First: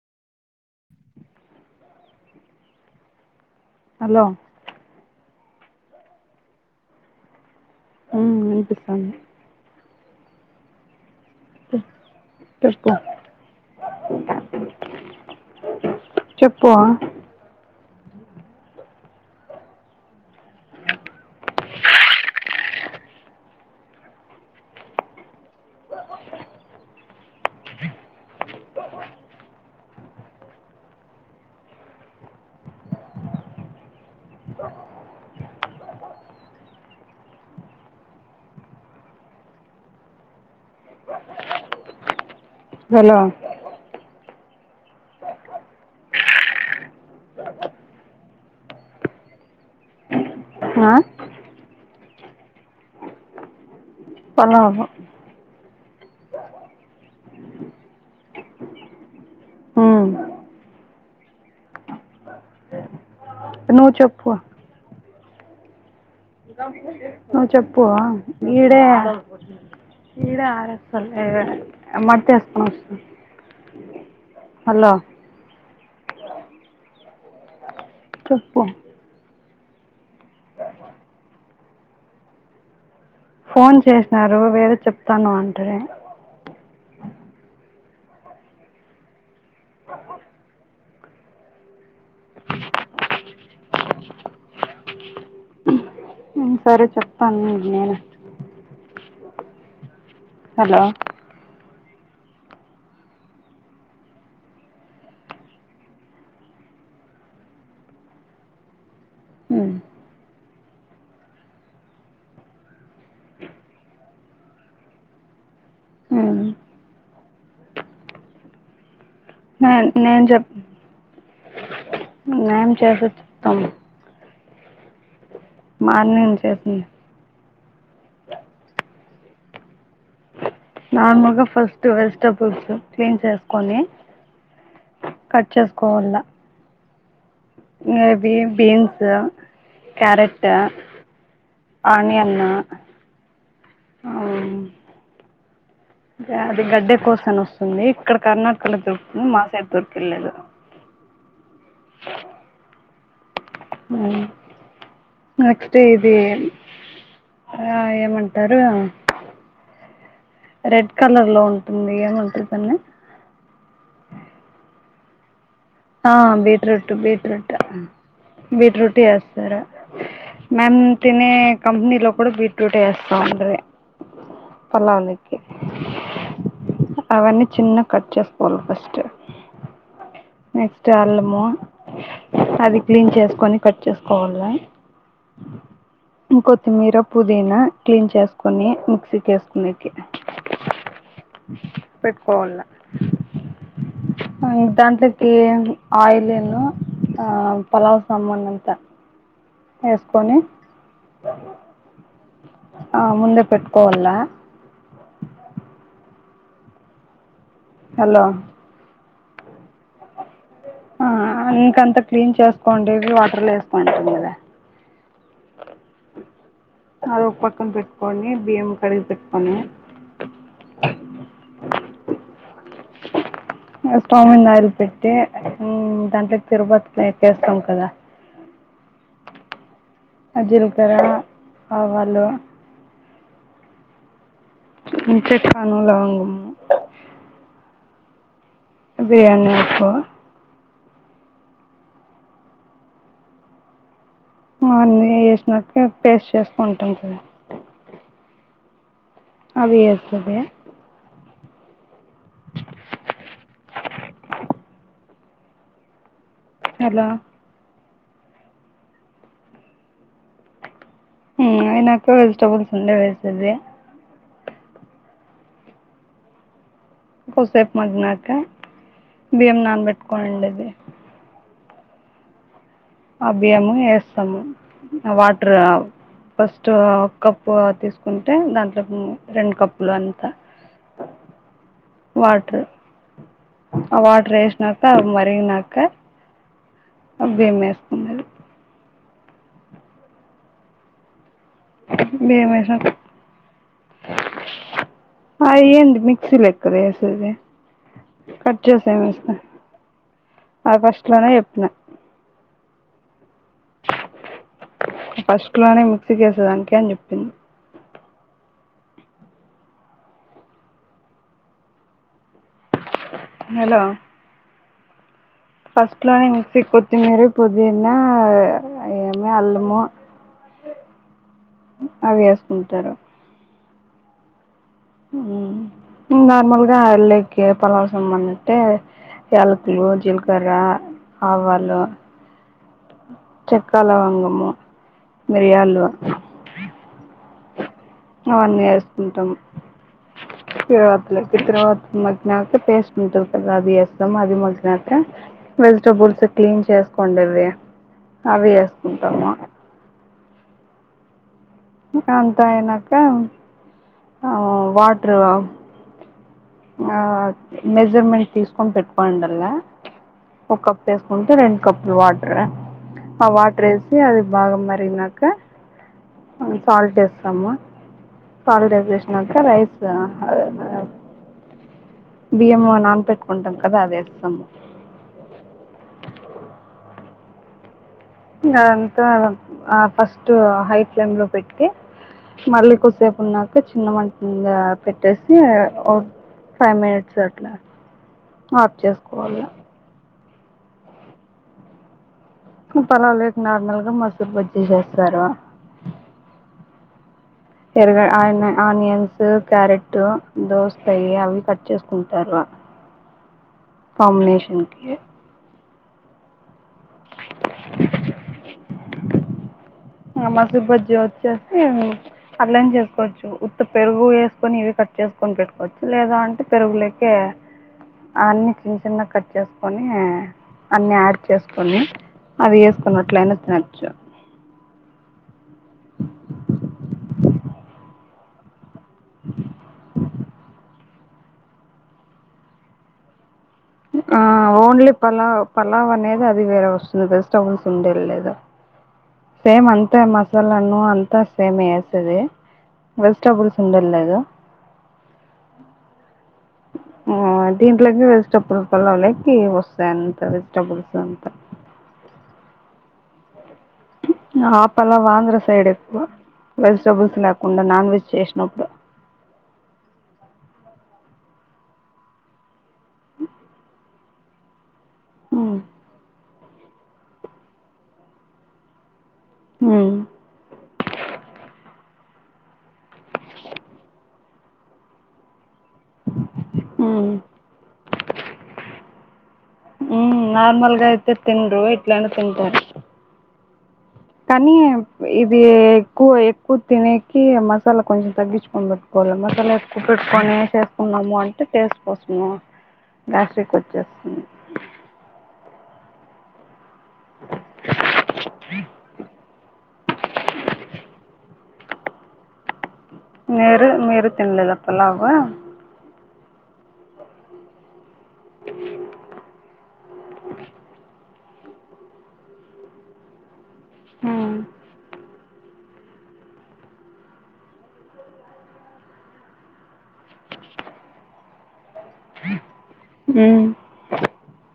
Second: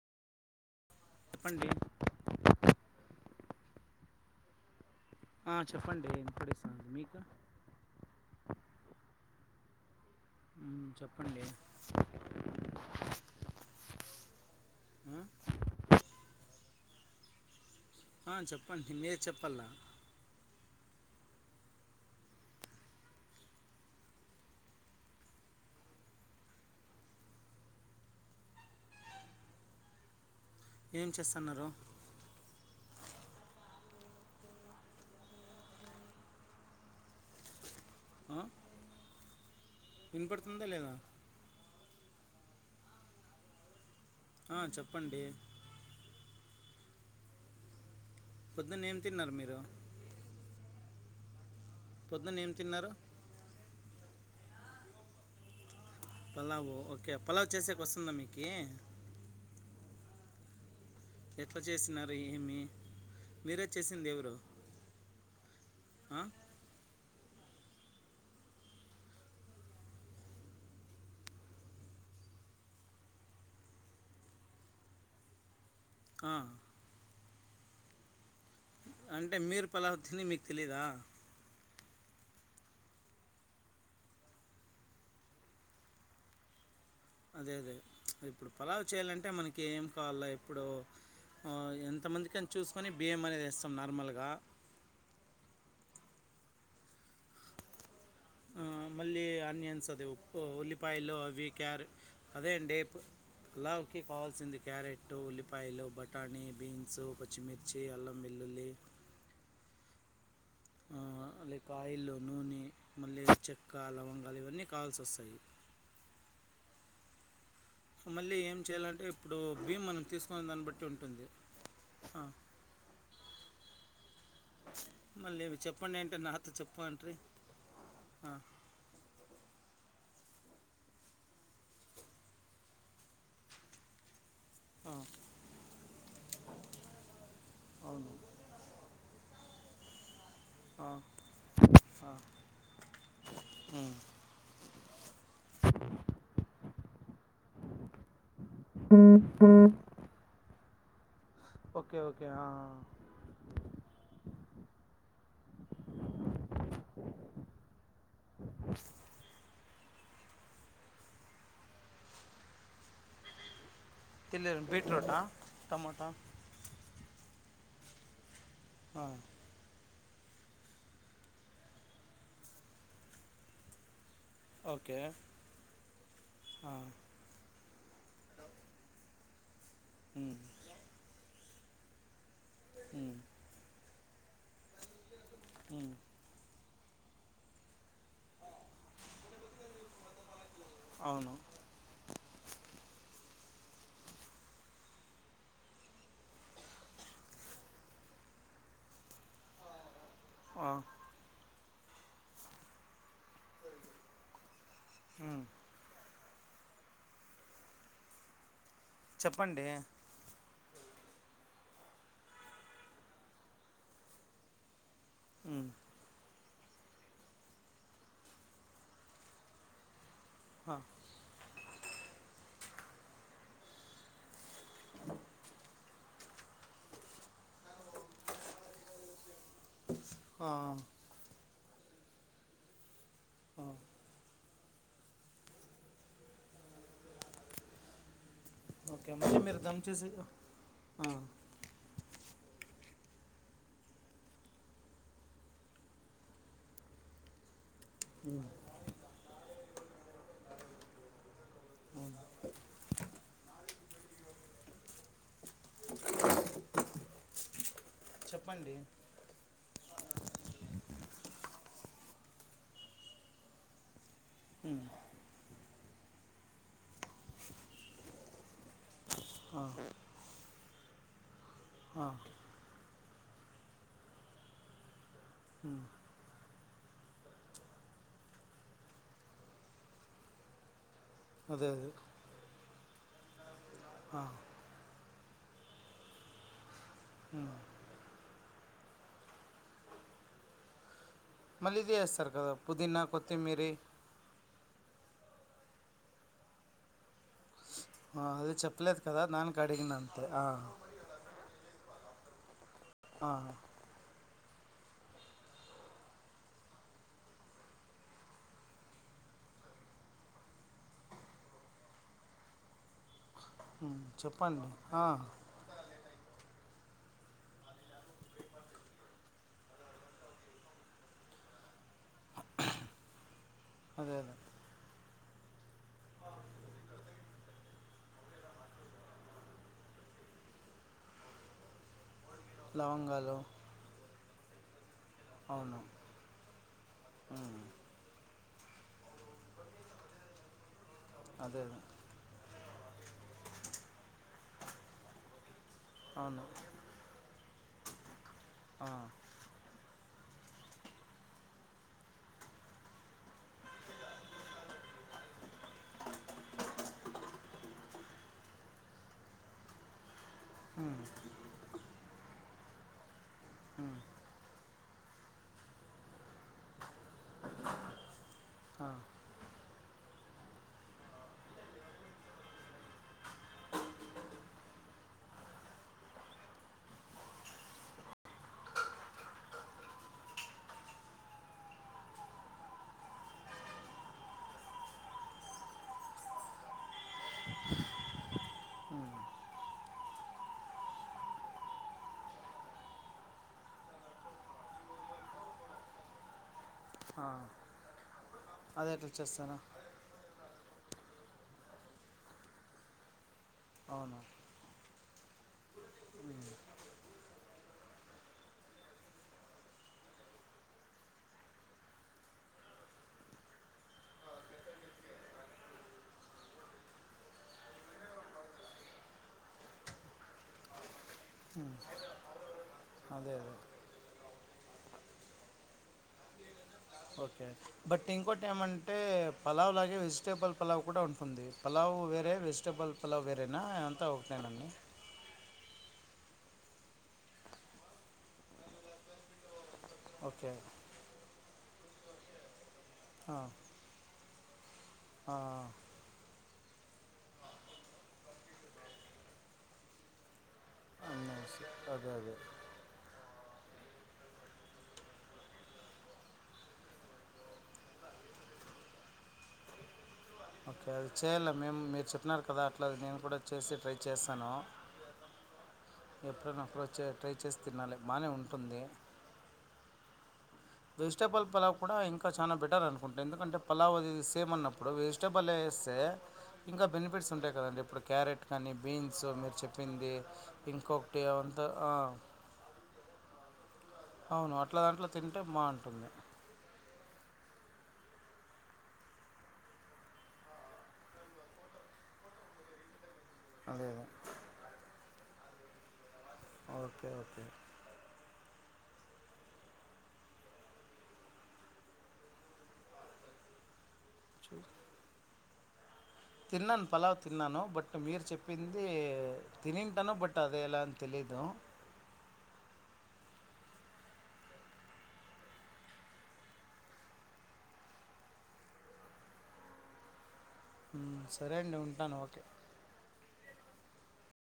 చెప్పండి హలో ఆ చేపండి వినపడుతుంది మీకు ఉమ్ వినిపిస్తాంది చెప్పండి ఆ? చేపవ ఆ చెప్పండి మీరు చెప్పాల ఏం చేస్తున్నారు ఆ వినపడుతుందా లేదా హలో ఆ చెప్పండి పొద్దున్న ఏం తిన్నారు మీరు ఆ పొద్దున్న ఏం తిన్నారు పలావు పలావు ఓకే పలావ్ చేసేకి వస్తుందా మీకి ఉమ్ ఎట్లా చేసినారు ఏమి మీరే నువ్వు చేసింది చెప్పు ఎవరు ఆ నువ్వు చెప్పు ఈడే ఈడే [unintelligible] హలో ఆ చెప్పు అంటే మీరు పలావ్ తిని మీకు తెలీయదా ఫోన్ చేసినారు వేరే చెప్తాను అంటే అదే అదే ప్చ్ ఇప్పుడు పలావు చేయాలంటే మనకి ఏం కావాల ఇప్పుడు ఆ ఎంతమందికని చూసుకొని బియ్యం అనేది వేస్సాం నార్మల్గా. ఉమ్ సరే చెతాను నేను ఆ, మళ్ళీ అన్ని అన్సదు ఓ హలో ఉల్లిపాయల్లో అవి క్యారె అదే అండి పులావుకి కావాల్సింది క్యారెట్, ఉల్లిపాయలు, బఠానీ, బీన్సు, పచ్చిమిర్చి, అల్లం వెల్లుల్లి, ఉమ్ లేక ఆయిల్లో నూనె మళ్ళీ చెక్క లవంగాలు ఇవన్నీ కావాల్సి వస్తాయి మ్ మళ్ళీ ఏం చెయ్యాలంటే ఇప్పుడు నే భీమ్ మనం నేను తీసుకుొనే దాన్ని బట్టి ఉంటుంది ఆ, మేం చేసిద్దాము ఆహా లేదు చెప్పండి అంటే నాతో చెప్పు చేసింది అంటిరి ఆ నార్మల్గా ఫస్ట్ వెజిటబుల్స్ క్లీన్ చేసుకొని కట్ చేసుకోవాల అవును కేేబీ బీన్స్ క్యారెట్ ట్ట ఆ, ఆ. ఆనీ అన్న ఉమ్. మ్ అది గడ్డె కోసం వస్తుంది ఇక్కడ కర్ణటక కలిసి స్థూ మాసా తూర్కు లేదు ఓకే ఓకే ఆ ఆ మ్ నెక్స్ట్ ఇది ఆ ఏమంటారు రెడ్ కలర్ లో ఉంటుంది ఏమంట్రూ దాన్ని తెలేదు బిట్రూట్ ఆ ఆ బీట్రూట్ బీట్ ఇప్పుడు ఎట్లా బీట్రూట్ ఆ. వేస్తారా మన్ తినే కంపెనీలో కూడా బీట్రూట్ వేస్తాండ్రీ ఓకే పలావునికి ఆ, అవన్నీ చిన్న కట్ చేసుకోవాలి ఫస్ట్ ఉమ్, నెక్స్ట్ అల్లము అది క్లీన్ చేసుకొని కట్ చేస్త్ సవర్ల హ్మ్ కొత్తిమీర పుదీనా క్లీన్ చేసుకొని మిక్సీకి వేసుకునేకి అవును పెట్కోవాల ఆ దాంట్లోక్ ఈ ఆయిలీను పలావ్ సామాన్ అంత ఎ కొనీ ఆ, ఆ ముందే పెట్టుకోవల్ల ఉ హలో చెప్పండి ఆ ఇంకంత క్లీన్ చేసుకోండి [unintelligible] వాటర్లో ఏసుకుంటుంది కదా ఉమ్, అ అది ఒక పక్కన పెట్టుకోని బియ్యం కడిగి పెట్టుకని హ స్టవ్ మింద ఆయిల్ పెట్టి ఉమ్ దాంట్లోకి తిరగవాతకి యేసెస్తాం కదా అ ఆ, జిల్కరా ఆవాళ్ళు ఆ చెక్కను లవంగము ఓకే మళ్ళీ బిర్యానీ మీరు దమ్ ఆకు చేసే అన్నీ వేసినట్టుగా పేస్ట్ చేసుకుంటాం కదా ఉ అవి యేసెది ఉమ్, హలో చెప్పండి ఉమ్ అయినాక వెజిటబుల్స్ ఉండేవి వేసేది ఉ కొద్దీ సేపు మగ్గి నాకా భియం ఆ, నానబెట్టుకో నిండేది ఆ ఆ బియ్యము ఏస్తాము వాటర్ ఉమ్, ఫస్ట్ స్ట్ ఒక కప్పు తీసుకుంటే దాంట్లో రెండు కప్పులు అంత అదే అదే అ ఆ వాటర్ ఏసినాక అవి నాక ఆ ఉమ్. బియ్యం యేసుకొనేది మళ్ళీ ఇది చేస్తారు బియ్యం కదా వేసాం పుదీనా కొత్తిమీర ఆ ఏంది మిక్సీలేకీ కదా యేసెది ఆ అది చెప్పలేదు కదా దాని అడిగిన అంతే ఆ అది ఫస్ట్ లోనే చెప్పిన ఆ ఫస్ట్ లోనే మిక్సీ చేసేదానికి అని చెప్పింది హలో హ్మ్ చెప్పండి ఆహ్ ఫస్ట్ లోని మిక్స్క్ కొత్తిమీర పుదీనా ఏమి అల్లము అవి వేసుకుంటారు. అదే అదే మ్మ్ మ్ నార్మల్గా ఆల్లేకి పలావసంబంధింటే యాలకులు, జీలకర్ర, ఆవాలు, లవంగాలు మో అవును మిరియాల్లు ఉమ్, అన్నీ వేస్ కుంటాం తరువాతిలకి అదే అదే తిరువాతి మగ్గినాక టేస్ట్ దీంతో క రబీ వేస్ అది మధి మొల్సినట్టే వెజిటేబుల్స్ అవును క్లీన్ చేసుకోండేది అవి ఆ, వేసుకుంటాము అంతా అయినాక ఆ వాటరు మెజర్మెంట్ తీసుకొని పెట్టుకోండల్లా ఒక కప్ వేసుకుంటే రెండు కప్పులు వాటర్ ఆ వాటర్ వేసి అది బాగ మరి అయినాక కాల్ చేస్తాము కాాల్ ఆ, రెజర్వేషన్ సార్ రైస్ దా అదే అనేవ్ బియ్యం నాన పెెట్టుకుంటాం కదా అదేస్తాము. ఇంగా అదంతా ఆ ఫస్ట్ హై ఫ్లేమ్లో పెట్టి మళ్ళీ కొసేపు ఉన్నాక చిన్న మంటంద పెట్టేసి ఓ ఫైవ్ మినిట్స్ అట్లా ఆఫ్ చేసుకోవాల. మ్మ్ పలావు లోకి నార్మల్గా మసూరు బజ్జీ చేస్తారు ఆ. ఆమె అదే అట్లా అమెంటే చేస్తానా కరెక్ట్ దోస సరే అవి కట్ చేసుకుంటారు అవును కాంబినేషన్ కి మసి బజ్జి వచ్చేసి అల్లని చేసుకోవచ్చు ఉత్త పెరుగు వేసుకొని ఇవి కట్ చేసుకొని పెట్టుకోవచ్చు లేదా అంటే పెరుగులక అన్ని చిన్న చిన్న కట్ చేసుకొని అన్ని యాడ్ చేసుకొని అవి వేసుక నువ్వు అట్లా అదే అనకు అదే నచ్చవు ఓకే బట్ ఇంకోటి ఏమంట అంటే పలా్ లాగే వెజటేబుల్ పలావ్ కూడా ఉంటుంది ఉంది పలావ్ వేరే వెజిటబల్ పలావ్ వేరే ఆ ఓన్లీ పలావ్ పలావ్ అనేది అది వేరే వస్తుంది వెజిటేబుల్స్ ఉండేది లేదా సేమ్ అంత మే ఓకే మసాలాను అంతా సేమే తదే ఆ, వెజిటబుల్స్ ఉండేది లేద ఆ, ఆ దీంట్లోకి వెజిటబుల్ పలావ్ లకి వస్తాయి అంత వెజిటేబుల్స్ అంత అన్నీ సే- అదే అదే ఆ పలావ్ ఆంధ్ర సైడ్ ఎక్కువ వెజిటబుల్స్ లేకుండా నాన్ వెజ్ చేసినప్పుడు ఓకే అది చేయాలి మేము మీరు చెప్పినారు కదా అట్లా నేను కూడా చేసి ట్రై చేస్తాను ఉ ఎప్పుడనన్న అప్పుడు వచ్చి ట్రై చేసి తినాలి బాగానే ఉంటుంది ఉ వెజిటబుల్ పలావ్ కూడా ఇంకా చానా పెట్ టారు అనుకుంట ఎందుకంటే పలావ్ అది ఏమన్నప్పుడు వెజిటబుల్ స్తే ఇంకా మ్మ్ బెనిఫిట్స్ ఉంటాయి కదండి ఇప్పుడు క్యారెట్ కానీ బీన్ సో మీరు చెప్పింది మ్మ్ నార్మల్గా అయితే ఇంకొకటి తినరు అంతా ఆ ఇట్లనే తింటారు కానీ అవును అట్లా దాంట్లో ఇది తింటే బాగుంటుంది ఎక్కువ ఎక్కువ్ తిని మసాలా కొంచెం తగ్గించుకొని పెట్టుకోవాలి మసాలా ఎక్కువ పెట్టుకొని చేేసుకున్నాము అంటే టేస్ట్ కోసము. గ్యాస్ట్రిక్ అదే అదే వచ్చేస్తుంది ఓకే ఓకే [inaudible] నేను మీరు చూ తినలేదా పలావ్ తిన్నాను పలావ్ తిన్నాను బట్ మీరు చెప్పింది తిని ఉంటాను బట్ అది ఎలా తెలీదా. ఉ సరే అండి ఉ ఉ